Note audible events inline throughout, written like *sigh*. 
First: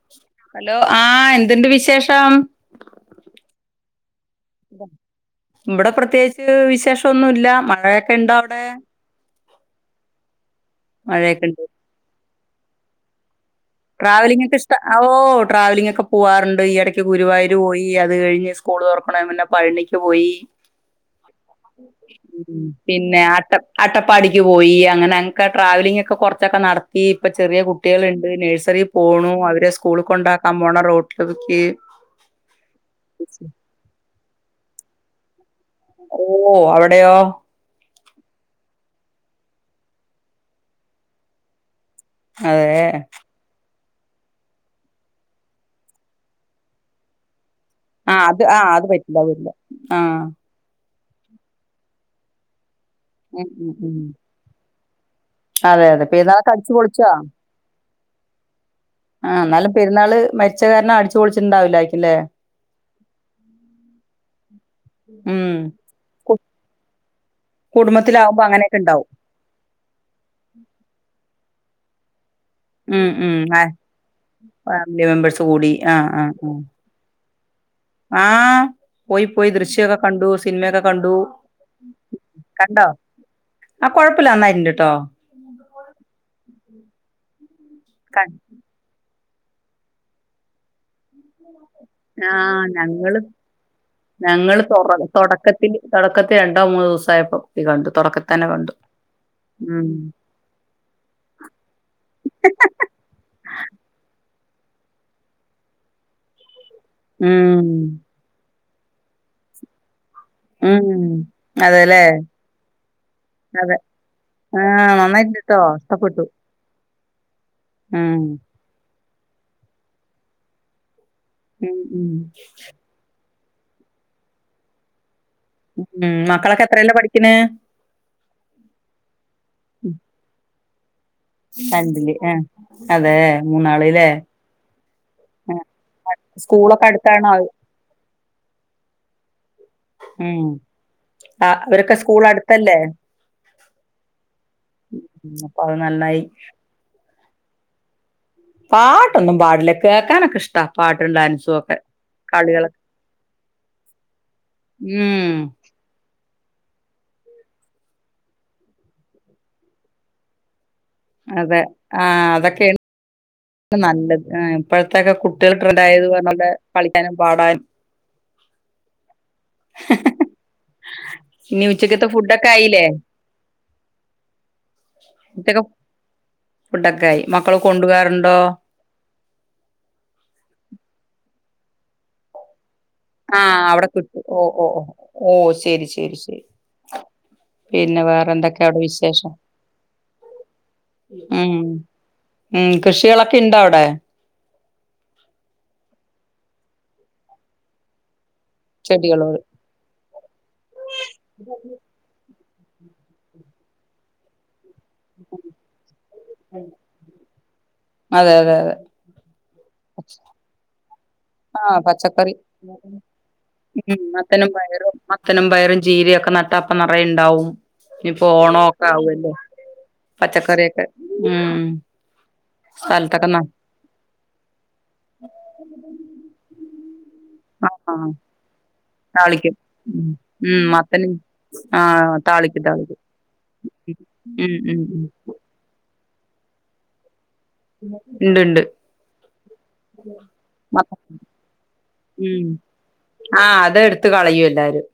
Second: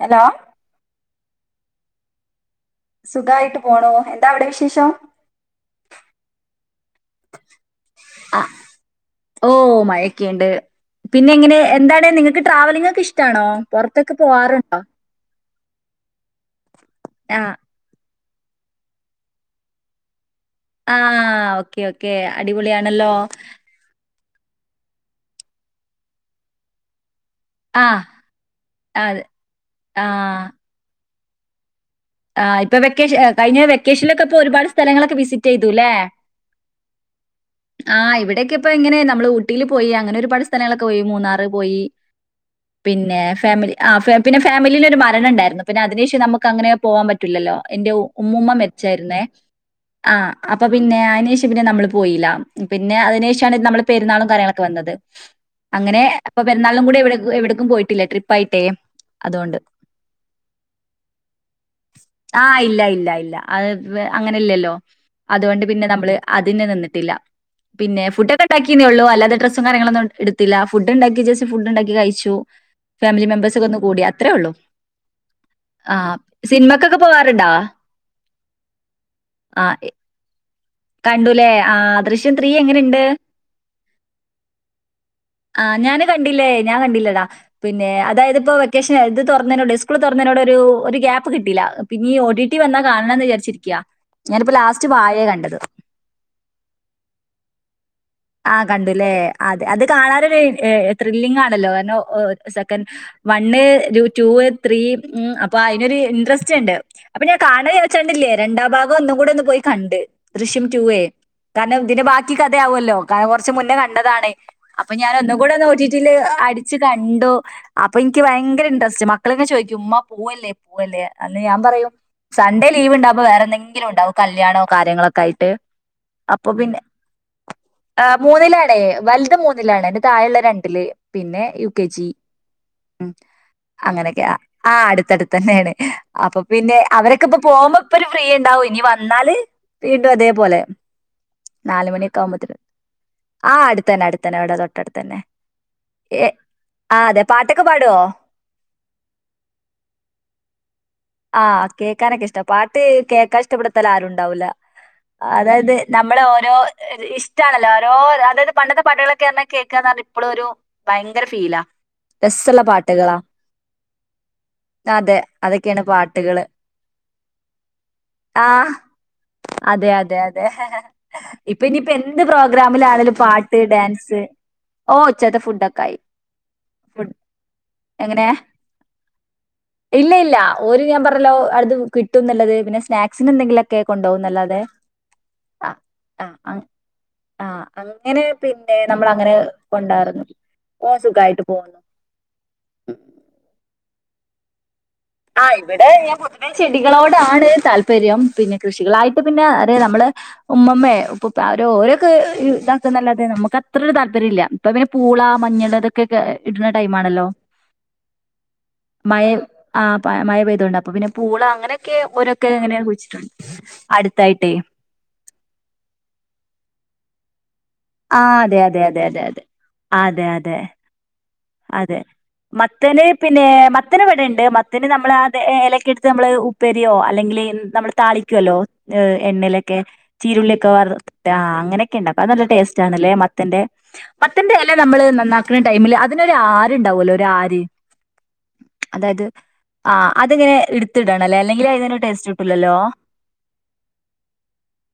Hello hello ആഹ് എന്തിണ്ട് വിശേഷം സുഖായിട്ട് പോണു അവിടെ വിശേഷം ഇവ്ടെ പ്രത്യേച്ച് വിശേഷൊന്നുല്ല മഴെക്കെണ്ടോ അവിടെ ഓഹ് മയെക്കെണ്ട് പിന്നെ മഴയൊക്കെ എങ്ങനെ ഇണ്ട് എന്താണ് നിങ്ങക്ക് ട്രാവലിംഗക്കെ ഇഷ്ടാണോ പുറത്തൊക്കെ ട്രാവലിങ്ങക്കെഷ്ട പോവാറുണ്ടോ ഓഹ് ട്രാവലിംഗക്കെ പോവാറിണ്ട് ഈ എടയ്ക്ക് ആ ഗുരുവായൂര് പോയി അത് കഴിഞ്ഞ് സ് സ്കൂള് തൊർക്കിണേ മുന്നെ പഴ്ണിക്ക് പോയി ആ ഓക്കെ ഓക്കെ അടിപൊളിയാണല്ലോ പിന്നെ ആട്ട അട്ടപ്പാടിക്ക് പോയി അങ്ങനെ അങ്ങ്ക ട്രാവലിംഗക്കെ കൊർച്ചൊക്കെ നടത്തി ഇപ്പ ചെറ്യെ ആ കുട്ട്യാളിണ്ട് നേഴ്സ് ആ പോണു അവരെ സ്കൂള് ആ കൊണ്ടാക്കാൻ പോണ റോട്ലടക്ക് ആഹ് ഇപ്പെ വെക്കേഷ ഏഹ് കൈഞ്ഞ വെക്കേഷനൊക്കെ ഇപ്പോ ഒരുപട് സ്ഥലങ്ങളൊക്കെ വിസി റ്റെയ്തു ലേ ഓ അവിടെയോ ആഹ് ഇവിടെക്കെ ഇപ്പോ എങ്ങെനെ നമ്മള് ഊട്ടീല് പോയി അങ്ങനെ ഒരുപാട് സ്ഥലങ്ങളൊക്കെ പോയി മൂന്നാറ് പോയി അതെ പിന്നെ ഫാമിലി ആഹ് ഫാ പിന്നെ ഫാമിലീലൊരു മരണണ്ടായ്രുന്നു പിന്നെ അതിനേഷം നമുക്ക് അങ്ങനെ പോവാൻ പ റ്റുലല്ലോ എന്റെ ആ അത് ഉമ്മൂമ്മ ആ അത് പറ്റില്ല മര്ച്ചായിര്ന്നേ അത് പറ്റില്ല ആഹ് അപ്പൊ പിന്നെ അയ്നേഷം പിന്നെ നമ്മള് പോയീല്ല പിന്നെ ഉം അതിനേഷാണ് ഉം നംള് ഉം പെര്ന്നാളും കാര്യങ്ങളൊക്കെ വന്നത് അതെ അങ്ങനെ അതെ അപ്പൊ പെരുന്നാളൊക്കെ അടിച്ചു പെര്ന്നാൾനും കൂടി പൊളിച്ചോ? ഇവ്ടെകു എവ്ടിക്കും പോയിട്ടില്ല ട്രിപ്പായ്ട്ടേ ആഹ് ഇന്നാലും പെര്ന്നാള് മര്ച്ച കാര്ന അട്ച്ചൊൾചിണ്ടാവില്ലാ ആഹ് ഇല്ല ഇല്ല ഇല്ല അത് അങ്ങനെ ഇല്ലല്ലോ ഉം അതുകൊണ്ട് പിന്നെ നമ്മള് കു അതിന് നിന്നിട്ടില്ല പിന്നെ കുടുംബത്തിലാവുമ്പോ ഫുഡ്ഡക്കെ അങ്ങനെയൊക്കെ ഇണ്ടാക്കീന്നൊള്ളൂ ഇണ്ടാവും. അല്ലാതെ ഡ്രസ് സും കാര്യങ്ങളൊന്നും ഇട്ത്തില ഫുഡ്ഡിണ്ടാക്കി ജെസ്റ്റ് ഫുഡ്ഡിണ്ടാക്കി കഴിച്ചു ഉം ഫാമിലി ഉം മെമ്പേഴ്സക്കെ ആഹ് ഒന്ന് കൂടി അത്രേ ഒള്ളു ഫാമിലി മെമ്പേഴ്സ് കൂടി ആഹ് ആഹ് ക്കൊക്കെ പോവാറ്ണ്ടാ ആഹ് പോയി പോയി ദൃശ്യൊക്കെ കണ്ടു സിൻമ്യക കണ്ടു കണ്ടുല്ലേ. ആ ദൃശ്യം ത്രീ കണ്ടോ എങ്ങനെയുണ്ട്? ആഹ് കൊഴപ്പല്ല നന്നായിണ്ട്ട്ടോ ആഹ് ഞാന് കണ്ടില്ലേ ഞാൻ കണ്ടില്ലെടാ പിന്നെ ക അതായ്ത് ഇപ്പോ ക്കെഷാ ഇത് തൊർന്നീനോണ്ട് സ്കൂൾ തൊന്നീനോടൊരു ഒരു ഗ്യാപ്പ് കിട്ടീല്ല പിന്നീ ഒ ടി ടി ആഹ് വന്നാ ഞങ്ങള് കാണണന്ന് വിചാര്ച്ചിരിക്കാ ഞാനിപ്പോ ഞങ്ങള് തൊറ ലാസ്റ്റ് വായേ കണ്ടത് തൊടക്കത്തില് തൊടക്കത്തി രണ്ടോ മൂന്നോ ദൂസായപ്പോ യി കണ്ടു തൊട ആഹ് കണ്ടു ലേ അത് അത് കാണാനൊര് ഏഹ് ത്രില്ലിങ്ങാണല്ലോ കാരണം സെക്കൻ വണ്ണ് ടു ത്രീ ഉം അപ്പൊ അയ്നൊര് ഇൻട്രസ്റ്റ്ണ്ട് അപ്പൊ ഞാൻ ഉം കാണാ ര്ച്ചാണ്ടില്ലേ രണ്ടാം ഭാഗൊന്നും കൂടെ ഒന്ന് പോയി കണ്ട് ദൃശ്യം ഉം ടുവേ കാര്ണം അതെല്ലേ ഇതിൻ്റെ ബാക്കി കഥയാവ്വോല്ലോ കൊർച്ച മുന്നേ അതെ കണ്ടതാണ് അപ്പൊ ആഹ് ഞാന് ഒന്നും നന്നായിട്ടുണ്ട് കൂടെ ട്ടോ ഒന്നോടി ടീ ല് ഇഷ്ടപ്പെട്ടു. അടിച്ച് കണ്ടു അപ്പ ഉം ഇൻക്ക് ഭയ്ങ്ക്ര ഇൻട്രസ്റ്റ് മക്കളിങ്ങനെ ചോദിക്കും ഉമ്മ പൂവല്ലേ പൂവല്ലേ അന്ന് ഞാൻ ഉം പറയും ഉം സൺഡേ ലീവ് ഇണ്ടാവ്മ്പോ വേറെ എന്തെങ്കിലുണ്ടാവും കല്യാണോ കാര്യങ്ങളൊക്കായിട്ട് ഉം മക്കളൊക്കെ എത്രേലാ പഠിക്കിണ് ഏഹ് മൂന്നിലാണേ വൽത് മൂന്നിലാണ് ൻ്റെ തായെള്ളെ രണ്ടില് പിന്നെ യു കെ ജി രണ്ടില് ആഹ് ഉം അതേ മൂന്നാള്ല്ലേ അങ്ങനെക്കെ ആഹ് അടുത്തട് ആഹ് തെന്നേണ് അപ്പൊ പിന്നെ സ്കൂളൊക്കെ അവരൊക്കെ അടുത്താണോ ഇപ്പ പോമ്പോ ഇപ്പൊരു ഫ്രീയിണ്ടാവും ഇഞി വന്നാല് വീണ്ടും ഉം അതേപോലെ ആഹ് അവരൊക്കെ നാലുമണിയൊക്കെ സ്കൂൾ ആമ്പോത്തിന് അടുത്തല്ലേ ആഹ് അട്ത്തന്നെ അട്ത്തന്നെ ഇവ്ടെ തൊട്ടട്ത്തന്നെ ഉം അപ്പൊ അത് നന്നായി ഏഹ് ആവ് അതെ പാട്ടൊക്കെ പാടോ പാട്ടൊന്നും പാടില്ല കേക്കാനൊക്കെ ഇഷ്ട പാട്ടും ആ ഡാൻസുംക്കെ കേൾക്കാനൊക്കെ ഇഷ്ട കളികളൊക്കെ പാട്ട് കേൾക്കാൻ ഇഷ്ടപ്പെടുത്താൽ ആരുണ്ടാവൂല്ല ഉം നമ്മള് ഓരോ ഇഷ്ട്ടാണല്ലോ ഓരോ അതായത് പണ്ടത്തെ പാട്ടുകളൊക്കെഞ്ഞാ കേക്കാന്ന് പറഞാ ഇപ്പഴും ഒരു ഭയങ്കര അതെ ഫീലാ ആഹ് രസള്ള അതൊക്കെയാണ് പാട്ടുകളാ നല്ലത് ഇപ്പോഴത്തെൊക്കെ അതെ. കുട്ടികൾ അതൊക്കെയാണ് പ്രണ്ടായത് പാട്ടുകള്. പറഞ്ഞെ കളിക്കാനും പാടാനും ആഹ് അതെ അതെ അതെ ഇപ്പ ഇനി ഇനിയിപ്പ എ ഉച്ചക്കത്തെ എന്ത് ഫുഡൊക്കെ ആയില്ലേ പ്രോഗ്രാമിലാണേലും പാട്ട് ഡാൻസ് ഓ ഉച്ചത്തെ ഫുഡക്കെ ആയി ഫുഡ് ഒക്കെ ആയി മക്കൾ കൊണ്ടു പോകാറുണ്ടോ ഇല്ലല്ല ഓര് ഞാൻ പറഞ്ഞില്ലേ കിട്ടുന്ന് ള്ളത് പിന്നെ സ്നാക്ക് ആഹ് അവിടെ കിട്ടു ഓഹ് ഓഹ് ഓഹ് ഓഹ് ആഹ് ശരി ശരി ശരി ആഹ് ആഹ് പിന്നെ അങ്ങനെ വേറെ എന്തൊക്കെയ അവിടെ പിന്നെ നമ്മൾ വിശേഷം അങ്ങനെ കൊണ്ടാറുന്നു ഓഹ് സുഖായിട്ട് ഉം പോകുന്നു ഉം കൃഷികളൊക്കെ ഇണ്ടോ അവിടെ ആഹ് ഇവിടെ ഞാൻ പൊതുവേ ചെടികളോട് ആണ് താല്പര്യം പിന്നെ കൃഷികളായിട്ട് ചെടികള് പിന്നെ അത നമ്മള് ഉമ്മമ്മ ഉപ്പ അവ ഓരോ ഇതാക്ക നല്ലത നമുക്കത്ര താല്പര്യല്ല ഇ പിെ പൂള മഞ്ഞൾ ഇതൊക്കെ ഇടുന്ന ടൈ ആണല്ലോ അതെ അതെ അതെ മഴ ആഹ് മഴ പെയ്തൊണ്ട് അപ്പൊ പിന്നെ പൂള ആഹ് അങ്ങനെയൊക്കെ പച്ചക്കറി ഓരൊക്കെ എങ്ങനെയ കുയ്ച്ചിട്ടുണ്ട് ഉം മത്തനും അടുത്തായിട്ടേ പയറും മത്തനും പയറും ചീരയയുംക്കെ നട്ടപ്പ നിറയുണ്ടാവും ആഹ് അതെ അതെ അതെ അതെ അതെ അതെ അതെ പച്ചക്കറിയൊക്കെ ഉം അതെ മത്തനേ സ്ഥലത്തൊക്കെ ന പിന്നെ മ മത്തന് ഇവിടെണ്ട് മത്തിന് നമ്മൾ അത് ഇലക്ക എടുത്ത് നമ്മള് ഉപ്പരിയോ അല്ലെങ്കിൽ നമ്മള് ആഹ് താളിക്കുവല്ലോ ഏഹ് താളിക്കും എണ്ണയിലൊക്കെ ഉം ഉം ചീരുള്ളിയൊക്കെ വറു മത്തനും അങ്ങനെയൊക്കെ ആഹ് ഉണ്ടാക്കും അത് നല്ല താളിക്കും ടേസ്റ്റ് താളിക്കും ആണല്ലേ മത്തന്റെ ഉം മത്തന്റെ അല ഉം ഉം നമ്മള് നന്നാക്കുന്ന ടൈമില് അതിനൊരു ആരുണ്ടാവല്ലോ ഒരു ആര് ഉണ്ട്ണ്ട് ആഹ് അതെങ്ങനെ എടുത്തിടണല്ലേ അല്ലെങ്കിൽ അതിനറെ ടേസ്റ്റ് ഉം കിട്ടൂലല്ലോ ആഹ് അതെടുത്ത കളയും എല്ലാരും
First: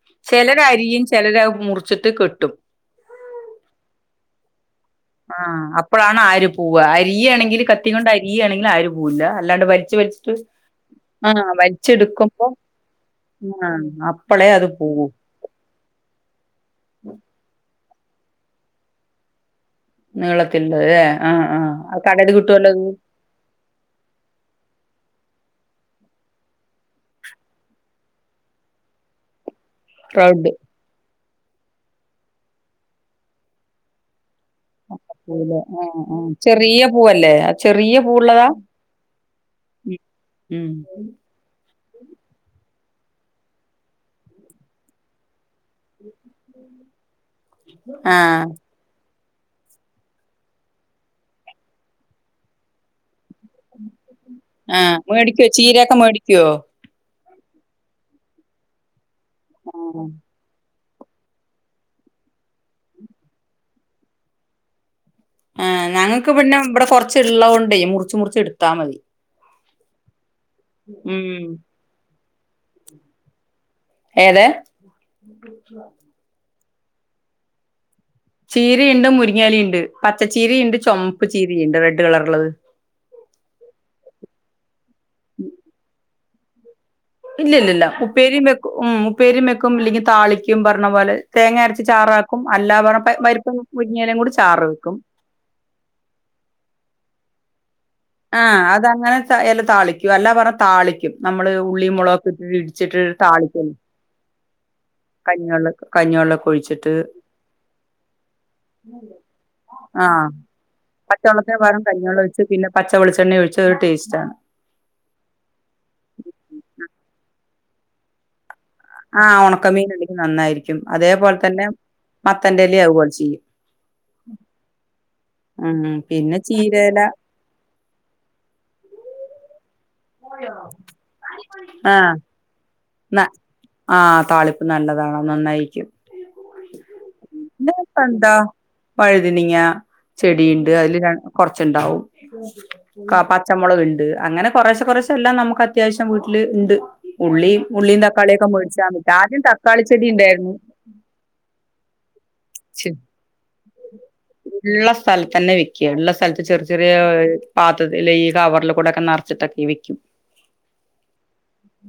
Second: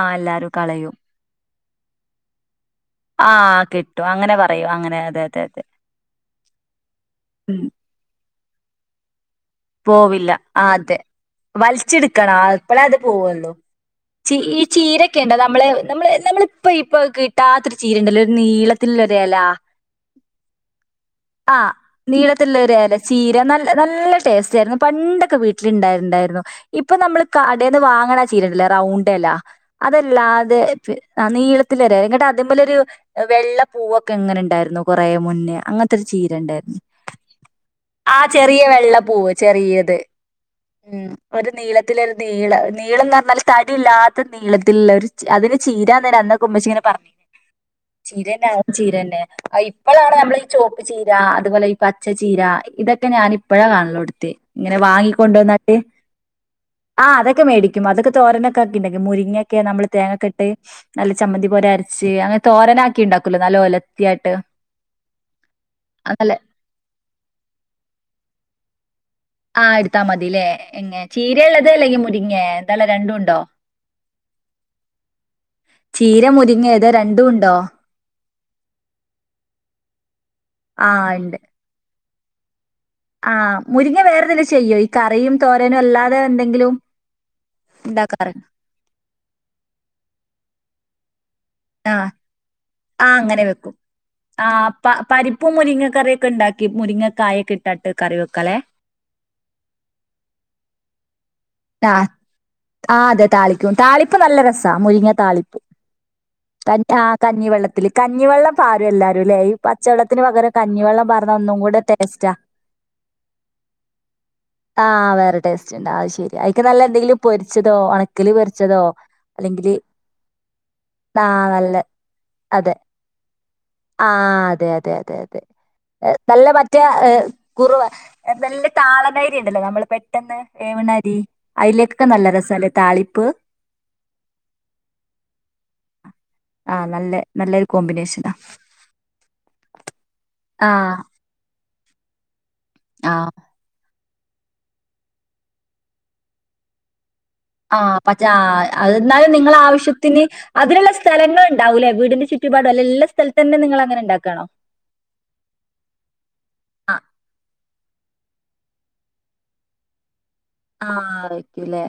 ആഹ് എല്ലാരും ചിലര് കള അരിയും ചിലര മുറിച്ചിട്ട് കെട്ടും ആഹ് കിട്ടും അങ്ങനെ പറയോ അങ്ങനെ അതെ അതെ അതെ ആഹ് അപ്പഴാണ് ആര് പൂവ അരിയാണെങ്കിൽ ഉം കത്തിനൊണ്ട് അരിയാണെങ്കിൽ ആര് പോവില്ല അല്ലാണ്ട് വലിച്ച് പോവില്ല വലിച്ചിട്ട് ആ അതെ ആഹ് വലിച്ചെടുക്കണം വലിച്ചെടുക്കുമ്പോ അപ്പളെ അത് പോവല്ലോ ആഹ് ച അപ്പളേ അത് പോവൂ ചീരക്കെ ഉണ്ടോ നമ്മളെ നമ്മ നമ്മള് ഇപ്പൊ ഇപ്പൊ കിട്ടാത്തൊരു ചീര ഉണ്ടല്ല ഒരു നീളത്തി ഒരല്ലാ നീളത്തിുള്ള ഏഹ് ആഹ് ആ കടത് നീളത്തിലുള്ള ഒരു കിട്ടുവല്ലോത് എല ചീര നല്ല നല്ല ടേസ്റ്റ് ആയിരുന്നു പണ്ടൊക്കെ വീട്ടില ഇണ്ടായിണ്ടായിരുന്നു ഇപ്പൊ നമ്മള് കടന്ന് വാങ്ങണ ചീരണ്ടല്ലേ റൗണ്ടല്ല അതല്ല റൗണ്ട് അതെ നീളത്തി വരങ്ങട്ട് അതമ്മലെരു വെള്ളപ്പൂവൊക്കെ എങ്ങനെ ഉണ്ടായിരുന്നു കൊറേ മുന്നേ പൂവ്‌ല് ആഹ് അങ്ങനെതൊരു ചീര ആഹ് ണ്ടായിരുന്നു ചെറിയ പൂവല്ലേ ആ ചെറിയ ആഹ് പൂവുള്ളതാ ചെറിയ വെള്ള പൂവ് ടിയത് ഉം ഒരു നീളത്തില ഒരു നീള് നീളന്ന് പറഞ്ഞാല് തടി ഇല്ലാത്ത നീളത്തി ഒരു അതിന് ചീരാ തന്നെ അന്ന് *unintelligible* *inaudible* ചീരന ആഹ് ചീരന്നെ ഇപ്പോഴാണ് നമ്മള ഈ ചോപ്പ് ചീര അതുപോലെ ഈ പച്ചച്ചീര ഇതൊക്കെ ഞാൻ ഇപ്പഴാ കാണലോടു ഇങ്ങനെ ആഹ് മേടിക്കോ വാങ്ങിക്കൊണ്ടുവന്നട്ട് ചീരയൊക്കെ മേടിക്കോ ആഹ അതൊക്ക മേടിക്കും അതൊക്കെ തോരൊക്കെ ഉണ്ടാക്കി മുരിങ്ങക്കെമ്മള് തേങ്ങക്ക ട്ട് നല്ല ചമ്മന്തി പോലെ അരച്ച് അങ്ങനെ തോരനാക്കി ഉണ്ടാക്കല്ലോ നല്ല ഒലത്തി ആായിട്ട് ഞങ്ങൾക്ക് പിന്നെ ഇവിടെ കുറച്ച് ള്ളകൊണ്ടേ മുറിച്ച് മുറിച്ച് എടുത്താൽ മതി. ആഹാ അടുത്താ മതില്ലേ എങ്ങ ഉം ചീരയള്ളത് അല്ലെങ്കിൽ മുരിങ്ങ എന്തളളത് രണ്ടും ഉണ്ടോ? ഏത്- തീര മുരിങ്ങ ഏതാ രണ്ടും ഉണ്ടോ? ചീരയുണ്ട് മുരിങ്ങാലിണ്ട് പച്ചച്ചീരണ്ട് ആ ചുമപ്പ് ചീരിണ്ട് റെഡ് കളർ ഉള്ളത്. ആഹാ മുരിങ്ങ വേറെ എന്തെലും ചെയ്യോ ഈ കറിയും തോരനും അല്ലാതെ എന്തെങ്കിലും? ഇല്ല ഇല്ലില്ല ഉണ്ടാക്കാറ് ഉപ്പേരിയും വെക്കും ഉ ഉപ്പേരിയും വെക്കും ഇല്ലെങ്കിൽ താളിക്കും പറഞ്ഞ പോലെ തേങ്ങ അരച്ച് ആ ചാറാക്കും. കും അല്ലാ പറ ആ അങ്ങനെ പരിപ്പും മുരിങ്ങയിലയും കൂടി ചാറ് വെക്കും ഇപ്പൊ മുരിങ്ങക്കറയൊക്കെ ഉണ്ടാക്കി മുരിങ്ങക്കായൊക്കെ രണ്ട് കറി വേ ആ അതങ്ങനെ എല്ല താളിക്കും അല്ലാ പറഞ്ഞാ താളിക്കും നമ്മള് ഉള്ളി മുളകൊക്കെ ഇട്ട് ആഹാ അതെ താളിക്കും താളിപ്പ് നല്ല രസാ മുരിങ്ങ താളിപ്പ് കഞ്ഞിവെള്ളൊക്കെ കഞ്ഞിവെള്ളൊക്കെ ഒഴിച്ചിട്ട് ആ കഞ്ഞിവെള്ളം കഞ്ഞിവെള്ളം പാരും എല്ലാരുംല്ല ഈ പച്ചവെള്ളത്തിന് ആഹ് പകരം കഞ്ഞിവെള്ളം പർന്നാ പച്ചവെള്ളത്തിന് ഒന്നും കൂടെ പകരം കഞ്ഞിവെള്ളം ടേസ്റ്റാ ഒഴിച്ച് പിന്നെ പച്ചവെളിച്ചെണ്ണ ഒഴിച്ച ഒരു ടെസ്റ്റ് ആണ് ആഹ് വേറെ ടേസ്റ്റ്ണ്ട് അത് ശരി അയിക്ക് നല്ല എന്തെങ്കിലും പൊരിച്ചതോ ഉണക്കില് പൊരിച്ചതോ ആഹ് അല്ലെങ്കില് ഉണക്കമീൻ ഉണ്ടെങ്കിൽ നന്നായിരിക്കും ആ അതെപോലെ തന്നെ നല്ല മത്തന്റെല്ലാ അത്പോലെ ചെയ്യും ആഹാ അതെ അതെ അതെ അതെ ഉം പിന്നെ നല്ല മറ്റേ ചീരയില കുറവ നല്ല താളനാരി ഉണ്ടല്ലോ നമ്മളെ പെട്ടെന്ന് ഏവിണരി അതിലേക്കൊക്കെ നല്ല രസല്ലേ താളിപ്പ് ആഹാ താളിപ്പ് നല്ലതാണ് നന്നായിരിക്കും. ആഹാ നല്ല നല്ലൊരു പിന്നെ ഇപ്പോന്ത കോമ്പിനേഷനാ വഴുതനങ്ങ ചെടിണ്ട് അതിൽ ആഹ് രണ്ട് കുറച്ചുണ്ടാവും ക പ പച്ചമുളക്ണ്ട് അങ്ങനെ കുറെശെ. കുറച്ചെല്ലാം നമുക്ക് അത്യാവശ്യം വീട്ടിൽണ്ട് ആഹാ പ ജാ മതി ആദ്യം നിങ്ങളെ തക്കാളി ചെടി ആവശ്യത്തിന് ഉണ്ടായിരുന്നു അതിനുള്ള സ്ഥ സ്ഥലങ്ങള് ഉണ്ടാവുല്ലേ വീടിന്റെ ചുറ്റുപാടു അല്ല ള്ള സ്ഥലതന്നെ നിങ്ങൾ അങ്ങനെ ഉണ്ടാക്കാണോ ഉള്ള സ്ഥലത്തന്നെ വെക്കിയാണ് ള്ള സ്ഥലത്ത് ചെറിയ ചെറിയ ആഹ് പാത്രത്തിൽ ഈ കവറൽ കൂടെക്കെ നറച്ചിട്ടൊക്കെ വെക്കിയും. *unintelligible* *inaudible* ആഹാ വെയ്ക്കൂല്ലേ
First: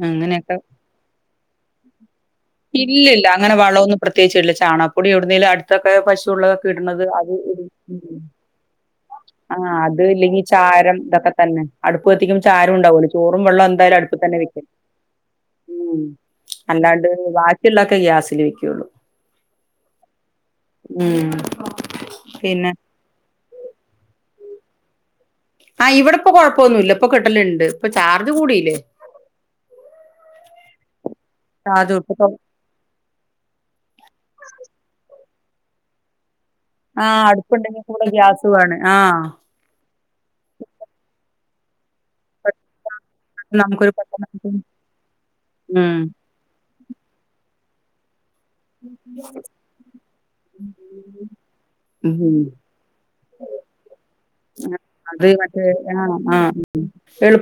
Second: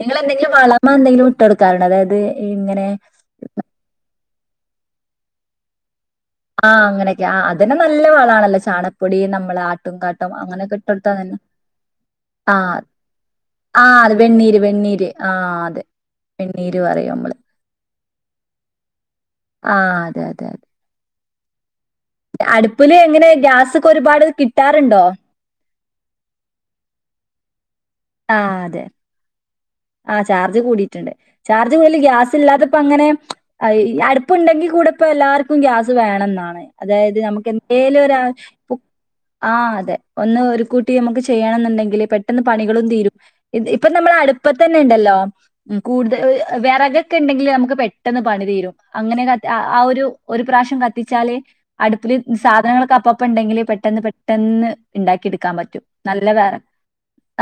നിങ്ങള് ന്തെങ്കിലും വളറ്മ എന്തെങ്കിലും ഇട്ട്ടുക്കാറുണ്ടോ അതായത് ഇങ്ങനെ ഇല്ലില്ല. ഇല്ല അങ്ങന വളോന്നും. പ്രത്യേച്ച്ല്ല ചാണപ്പൊടി എവിടുന്നേലും ആ ഇതൊക്കെ പശുള്ളതൊക്കെ ആഹ് ഇട്ണത് അങ്ങനെയൊക്കെ അത് ആഹ് ഇടും അതന്നെ നല്ല വളാണല്ലോ ചാണപ്പൊടി നമ്മളെ ആഹ് ആട്ടും അത് കാട്ടം ഇല്ലെങ്കി അങ്ങനെയൊക്കെ ഇട്ട് ചാരം. കൊടുത്താ ഇതൊക്കെ തന്നെ അടുപ്പ് കത്തിക്കുമ്പോ ചാരം ആഹ് ണ്ടാവോലോ ചോറും വെള്ളം ആഹ് എന്തായാലും അത് അടുപ്പ തന്നെ വെണ്ണീര് വെക്കിയും വെണ്ണീര് ആഹ് അതെ മ്മ്. വെണ്ണീര് അല്ലാണ്ട് പറയും നമ്മള് വാക്കിയുള്ളക്കെ ഗ്യാസിൽ വെക്ക്യോള്ളൂ. ആഹാാ അതെ അതെ മ്മ്. അടുപ്പില് എങ്ങനെ ഗ്യാസൊക്കെ ഒരുപാട് കിട്ടാറുണ്ടോ? ആഹാ ഇവിടെപ്പോ കോഴപ്പമൊന്നുല്ല ഇപ്പോ കിട്ടല്ണ്ട് അത് കൂടില്ലേ ആഹാ ചാർജ് കൂടിയിട്ട്ണ്ട് ചാർജ് കൂടുതല് ഗ്യാസ് ഇല്ലാതപ്പ അങ്ങനെ അ ഈ അടുപ്പണ്ടെങ്കിൽ കൂടെ ഇപ്പോ എല്ലാർക്കും ഗ്യാസ് വേണം ന്നാണ്. ആ അതായത് നമുക്ക് അടുപ്പുണ്ടെങ്കി എന്തേലും കൂടെ ഒരാ ഗ്യാസ് വേണം. ആ ആഹാ അതെ ഒന്ന് ഒരു കൂട്ടി നമുക്ക് ചെയ്യണം എന്നുണ്ടെങ്കിൽ പെട്ടെന്ന് പണികളും തീരും. ഇപ്പം നമുക്കൊരു നമ്മളെ പെട്ടെന്ന് അടുപ്പതന്നെ ണ്ടല്ലോ ഉം. കൂടുതൽ വേറക് ണ്ടെങ്കിൽ നമുക്ക് പെട്ടെന്ന് പണി തീരും അങ്ങനെ ആഹ ഒരുപ്രാവശ്യം കത്തിച്ചാല് അടുപ്പില് ഉം. സാധനങ്ങളൊക്കെ അപ്പപ്പ ണ്ടെങ്കില് പെട്ടെന്ന് പെട്ടെന്ന് ണ്ടാക്കി എടുക്കാൻ പറ്റും. ആഹാ നല്ല ആഹ്ഹ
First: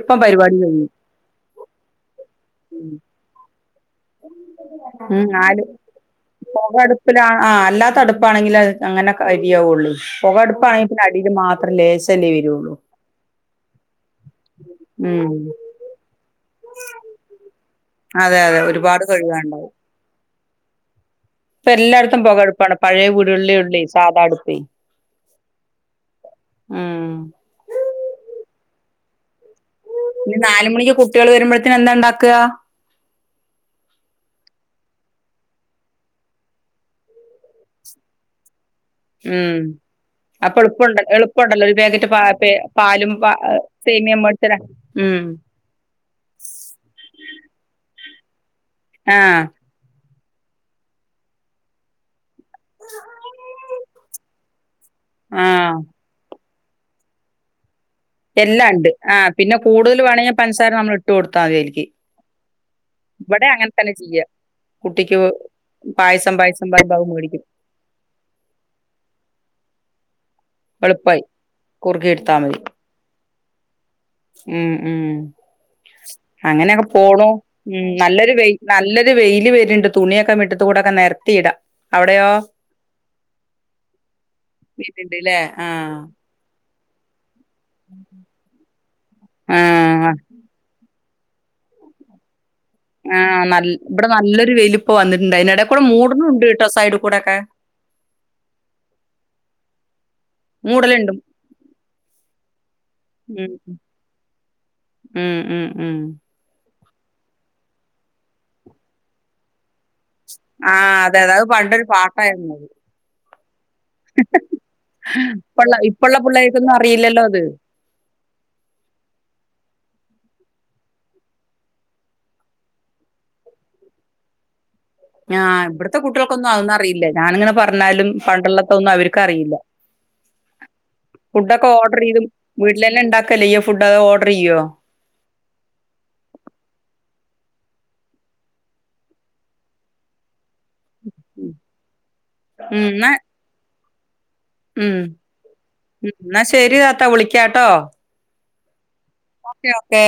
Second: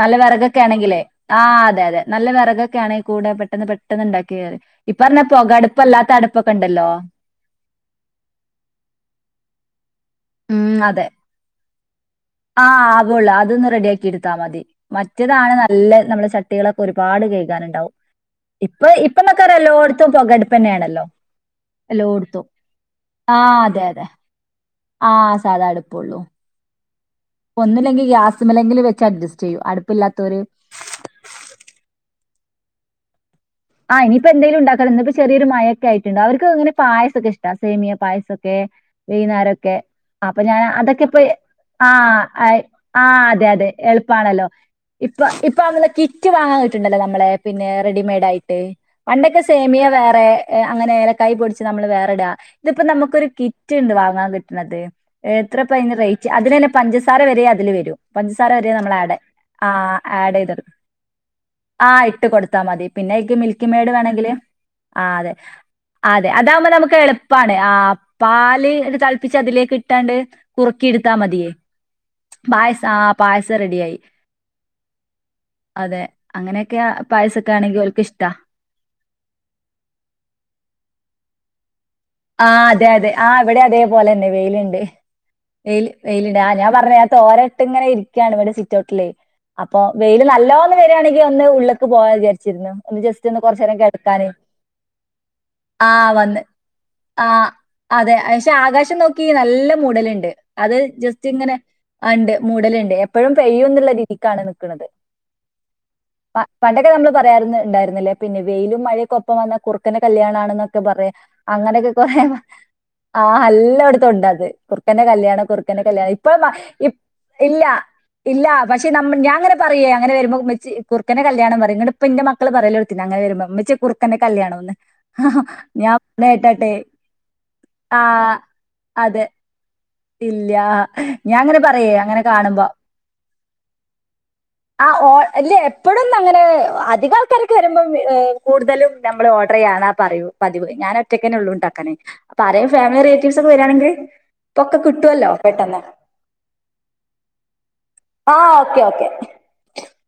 നല്ല വിറകൊക്കെ പരിപാടിയും കഴിയും. ആണെങ്കിലേ ആഹ് അതെ അതെ നല്ല ഉം വറകൊക്കെയാണെ കൂടെ പെട്ടെന്ന് പെട്ടന്ന്.. പെട്ടെന് ണ്ടാക്കിയും ഇപ്പോ എന്നാ പോക അടുപ്പല്ലാത്ത അടുപ്പൊക്കെ ഉണ്ടല്ലോ ആഹ് അല്ലാത്ത അടുപ്പാണെങ്കിൽ അങ്ങനെ കരിയാവുള്ളു ഉം പുകടുപ്പായെ പിന്ന അതെ അടിയിൽ മാത്രം ലേശം ആഹ് ആവൊള്ളൂ അതൊന്ന് റെഡിയാക്കി എടുത്താ മതി ഉം മറ്റേതാണ് ന ല്ലേ നമ്മള് ചട്ടികളൊക്കെ ഒരുപാട് കയികാനുണ്ടാവും അതെ അതെ ഇപ്പം ഒരുപാട് ഇപ്പ ന്നൊക്കെ കഴുകാണ്ടാവും ല്ലോടത്തും പോകടുപ്പ് ന്നേണല്ലൊ ഇപ്പം എല്ലാട്ത്തും പോകടുപ്പാണ് പഴയ വീടകള്ളേ ആഹ് ഉള്ളി അതെ അതെ സാധാ അടുപ്പേ ആഹ് സാധാ അടുപ്പള്ളൂ മ്മ് പ്പോ ഒന്നില്ലങ്കി ഗ്യാസ് മലങ്കിൽ വെച്ച് അഡ്ജസ്റ്റ് ചെയ്യും അട് ഇനി നാല് മണിക്ക് കുട്ടികൾ വരു പോൾ എന്താ ണ്ടാക്ക ആ ഇഞ് പ്പോ എന്തേയിലു ഉം വിന്നാരെക്കെ അപ്പൊ ഞാന് എളുപ്പണ്ട അതൊക്കെ പ്പേ എളുപ്പമുണ്ടല്ലോ ഒരു പാക്കറ്റ് പാ ആഹ് പേ പാലും ആഹ് പ അതെ അതെ സേമിയം എളുപ്പാണല്ലോ മേടിച്ചരാ ഇപ്പൊ ഉം ഇ ഇപ്പ നമ്മളെ കിറ്റ് വാങ്ങാൻ കിട്ടുണ്ടല്ലോ നമ്മളെ പിന്നെ റെഡിമെയഡ് ആയിട്ട് ആഹ് പണ്ടൊക്കെ സേമിയാ വേറെ അങ്ങന ഏലക്കായി പൊടിച്ച് നമ്മള് വേറേടാ ഇതിപ്പോ നമുക്കൊരു കിറ്റ് ണ്ട് വാങ്ങാൻ കിട്ടണത് എത്ര ആഹ് പയിന് റേറ്റ് അതിലന്നെ പഞ്ചസാര വരെ അതില് വരും പഞ്ചസാര എല്ലാം വരെ ഉണ്ട് നമ്മൾ ആഡ് ആ പിന്നെ ആഹ് കൂടുതൽ ആഡ് വേണമെങ്കിൽ പഞ്ചസാര ചെയ്തെടുക്കും നമ്മൾ ഇട്ട് കൊടുത്താൽ മതി അയിൽക്ക് ആഹ് ഇട്ട് കൊടുത്താ മതി പിന്നെ ഇവിടെ മിൽക്കി അങ്ങനെ മേഡ് തന്നെ ചെയ്യാ വേണങ്കിൽ ആഹ് കുട്ടിക്ക് അതെ അതെ പായസം പായസം അതാകുമ്പോ പറയുമ്പോ നമുക്ക് അത് മേടിക്കും എളുപ്പാണ് ആഹ് പാല് തളപ്പിച്ച് അതിലേക്ക് ഇട്ടാണ്ട് കുറുക്കി എടുത്താ എളുപ്പായി മതിയേ കുറുക്കി എടുത്താ പായസ ആഹ് പായസം റെഡിയായി മ്മ് മ്മ് അതെ. അങ്ങനെയൊക്കെ പോണു പായസൊക്കെ മ്മ് ആണെങ്കി നല്ല ഓൽക്ക് ഇഷ്ടാ. നല്ലൊരു വെയില് നല്ലൊരു വെയില് വര്ണ്ട് തുണിയൊക്കെ മിറ്റത്തുകൂടക്ക നരത്തിയിട ആഹ് അതെ അതെ ആഹ് ഇവിടെ അതേപോലെന്നെ വെയില്ണ്ട് വീട്ടിണ്ട്ല്ലേ വെയിൽ ആഹ് വെയിൽ ണ്ട് ഞാ ഞാൻ പറഞ്ലെ ഞാൻ തോര ഇട്ട് ഇങ്ങനെ ഇരിക്കാണ് ഇവിടെ സിറ്റ് ഔട്ടിലേ അപ്പൊ ആഹ് വെയില് നല്ലോന്ന് വരാണങ്കി ഒന്ന് ഉള്ള്ക്ക് പോവാ വിചാരിച്ചിരുന്നു ഒന്ന് ജസ്റ്റ് ഒന്ന് ആഹ് നല്ല കൊറച്ചേരം ഇവിടെ കെടക്കാന്. നല്ലൊരു വെയില് പ്പോ വന്നിട്ടുണ്ട് അയിനടെ കൂടെ മൂട്ണും ഇണ്ട് സൈഡ് കൂടെക്കെ ആഹ് അതെ പക്ഷെ ആകാശം നോക്കി നല്ല മുടല്ണ്ട് അത് മൂടലുണ്ട് ജസ്റ്റ് ഇങ്ങനെ ആ ഇണ്ട് മൂടലുണ്ട് എപ്പോഴും ഉം പെയ്യും എന്നുള്ള രീതിക്കാണ് നിക്കണത് ഉം ഉം ഉം പണ്ടൊക്കെ നമ്മള് പറയാര്ന്ന് ഉണ്ടായിരുന്നില്ലേ പിന്നെ വെയിലും മഴയൊക്കെ ഒപ്പം വന്നാ കുറു ക്കൻ്റെ കല്യാണാണ് എന്നൊക്കെ ആഹ് പറയാ അതെ അതെ അത് പണ്ടൊരു അങ്ങനൊക്കെ കൊറെ പാട്ടായിരുന്നു ആ എല്ലോട തുണ്ടത് കുറുക്കന്റെ കല്യാണം ഇപ്പള്ള കുറുക്കന്റെ കല്യാണം ഇപ്പള്ള ഇപ്പ പിള്ളേർക്കൊന്നും അറിയില്ലല്ലോ അത് ഇല്ല ഇല്ല പക്ഷെ നമ്മ ഞാങ്ങനെ പറയേ അങ്ങനെ വരുമ്പോ ഉമ്മച്ച് കുറുക്കൻ്റെ കല്യാണം പറയും എന്നിട്ട് ഇപ്പ ഇന്റെ മക്ക മക്കള് പറയല്ല കൊടുത്തിന്ന അങ്ങനെ വരുമ്പൊ ഉമ്മച്ചിയെ കുറുക്കന്റെ കല്യാണം എന്ന് ആ ഇവിടത്തെ കുട്ടികൾക്കൊന്നും അത് ഒന്നും അറിയില്ല ഞാനിങ്ങനെ ആ പറഞ്ഞാലും പണ്ടുള്ളത്തൊന്നും അതെ. അവർക്കറിയില്ല ഇല്ല ഞാൻ അങ്ങനെ ഫുഡൊക്കെ പറയേ ഓർഡർ അങ്ങനെ ചെയ്തും കാണുമ്പോ വീട്ടിലല്ലാം ഉണ്ടാ ക്കല്ലെ ചെയ്യാ ഫുഡ് ഓഡർ ചെയ്യോ ആ ഓ അല്ല എപ്പോഴും അങ്ങനെ അധിക ആൾക്കാരൊക്കെ വരുമ്പോം കൂടുതലും ഞമ്മള് ഓർഡർ യ്യാനാ പറയൂ പതിവ് ഞാൻ ഒറ്റയ്ക്കന്നെ ഉള്ളു ഇണ്ടാക്കാന് അപ്പൊ ആരേം ഉം ഫാമിലി എന്നാ റിലേറ്റീവ്സ് ഒക്കെ വരാണെങ്കിൽ ഒപ്പൊക്കെ കിട്ടുവല്ലോ പെട്ടെന്ന് ഉ എന്നാ ശരി താത്താ വിളിക്കാട്ടോ ആ ഓക്കേ ഓക്കെ ഓക്കെ ഓക്കെ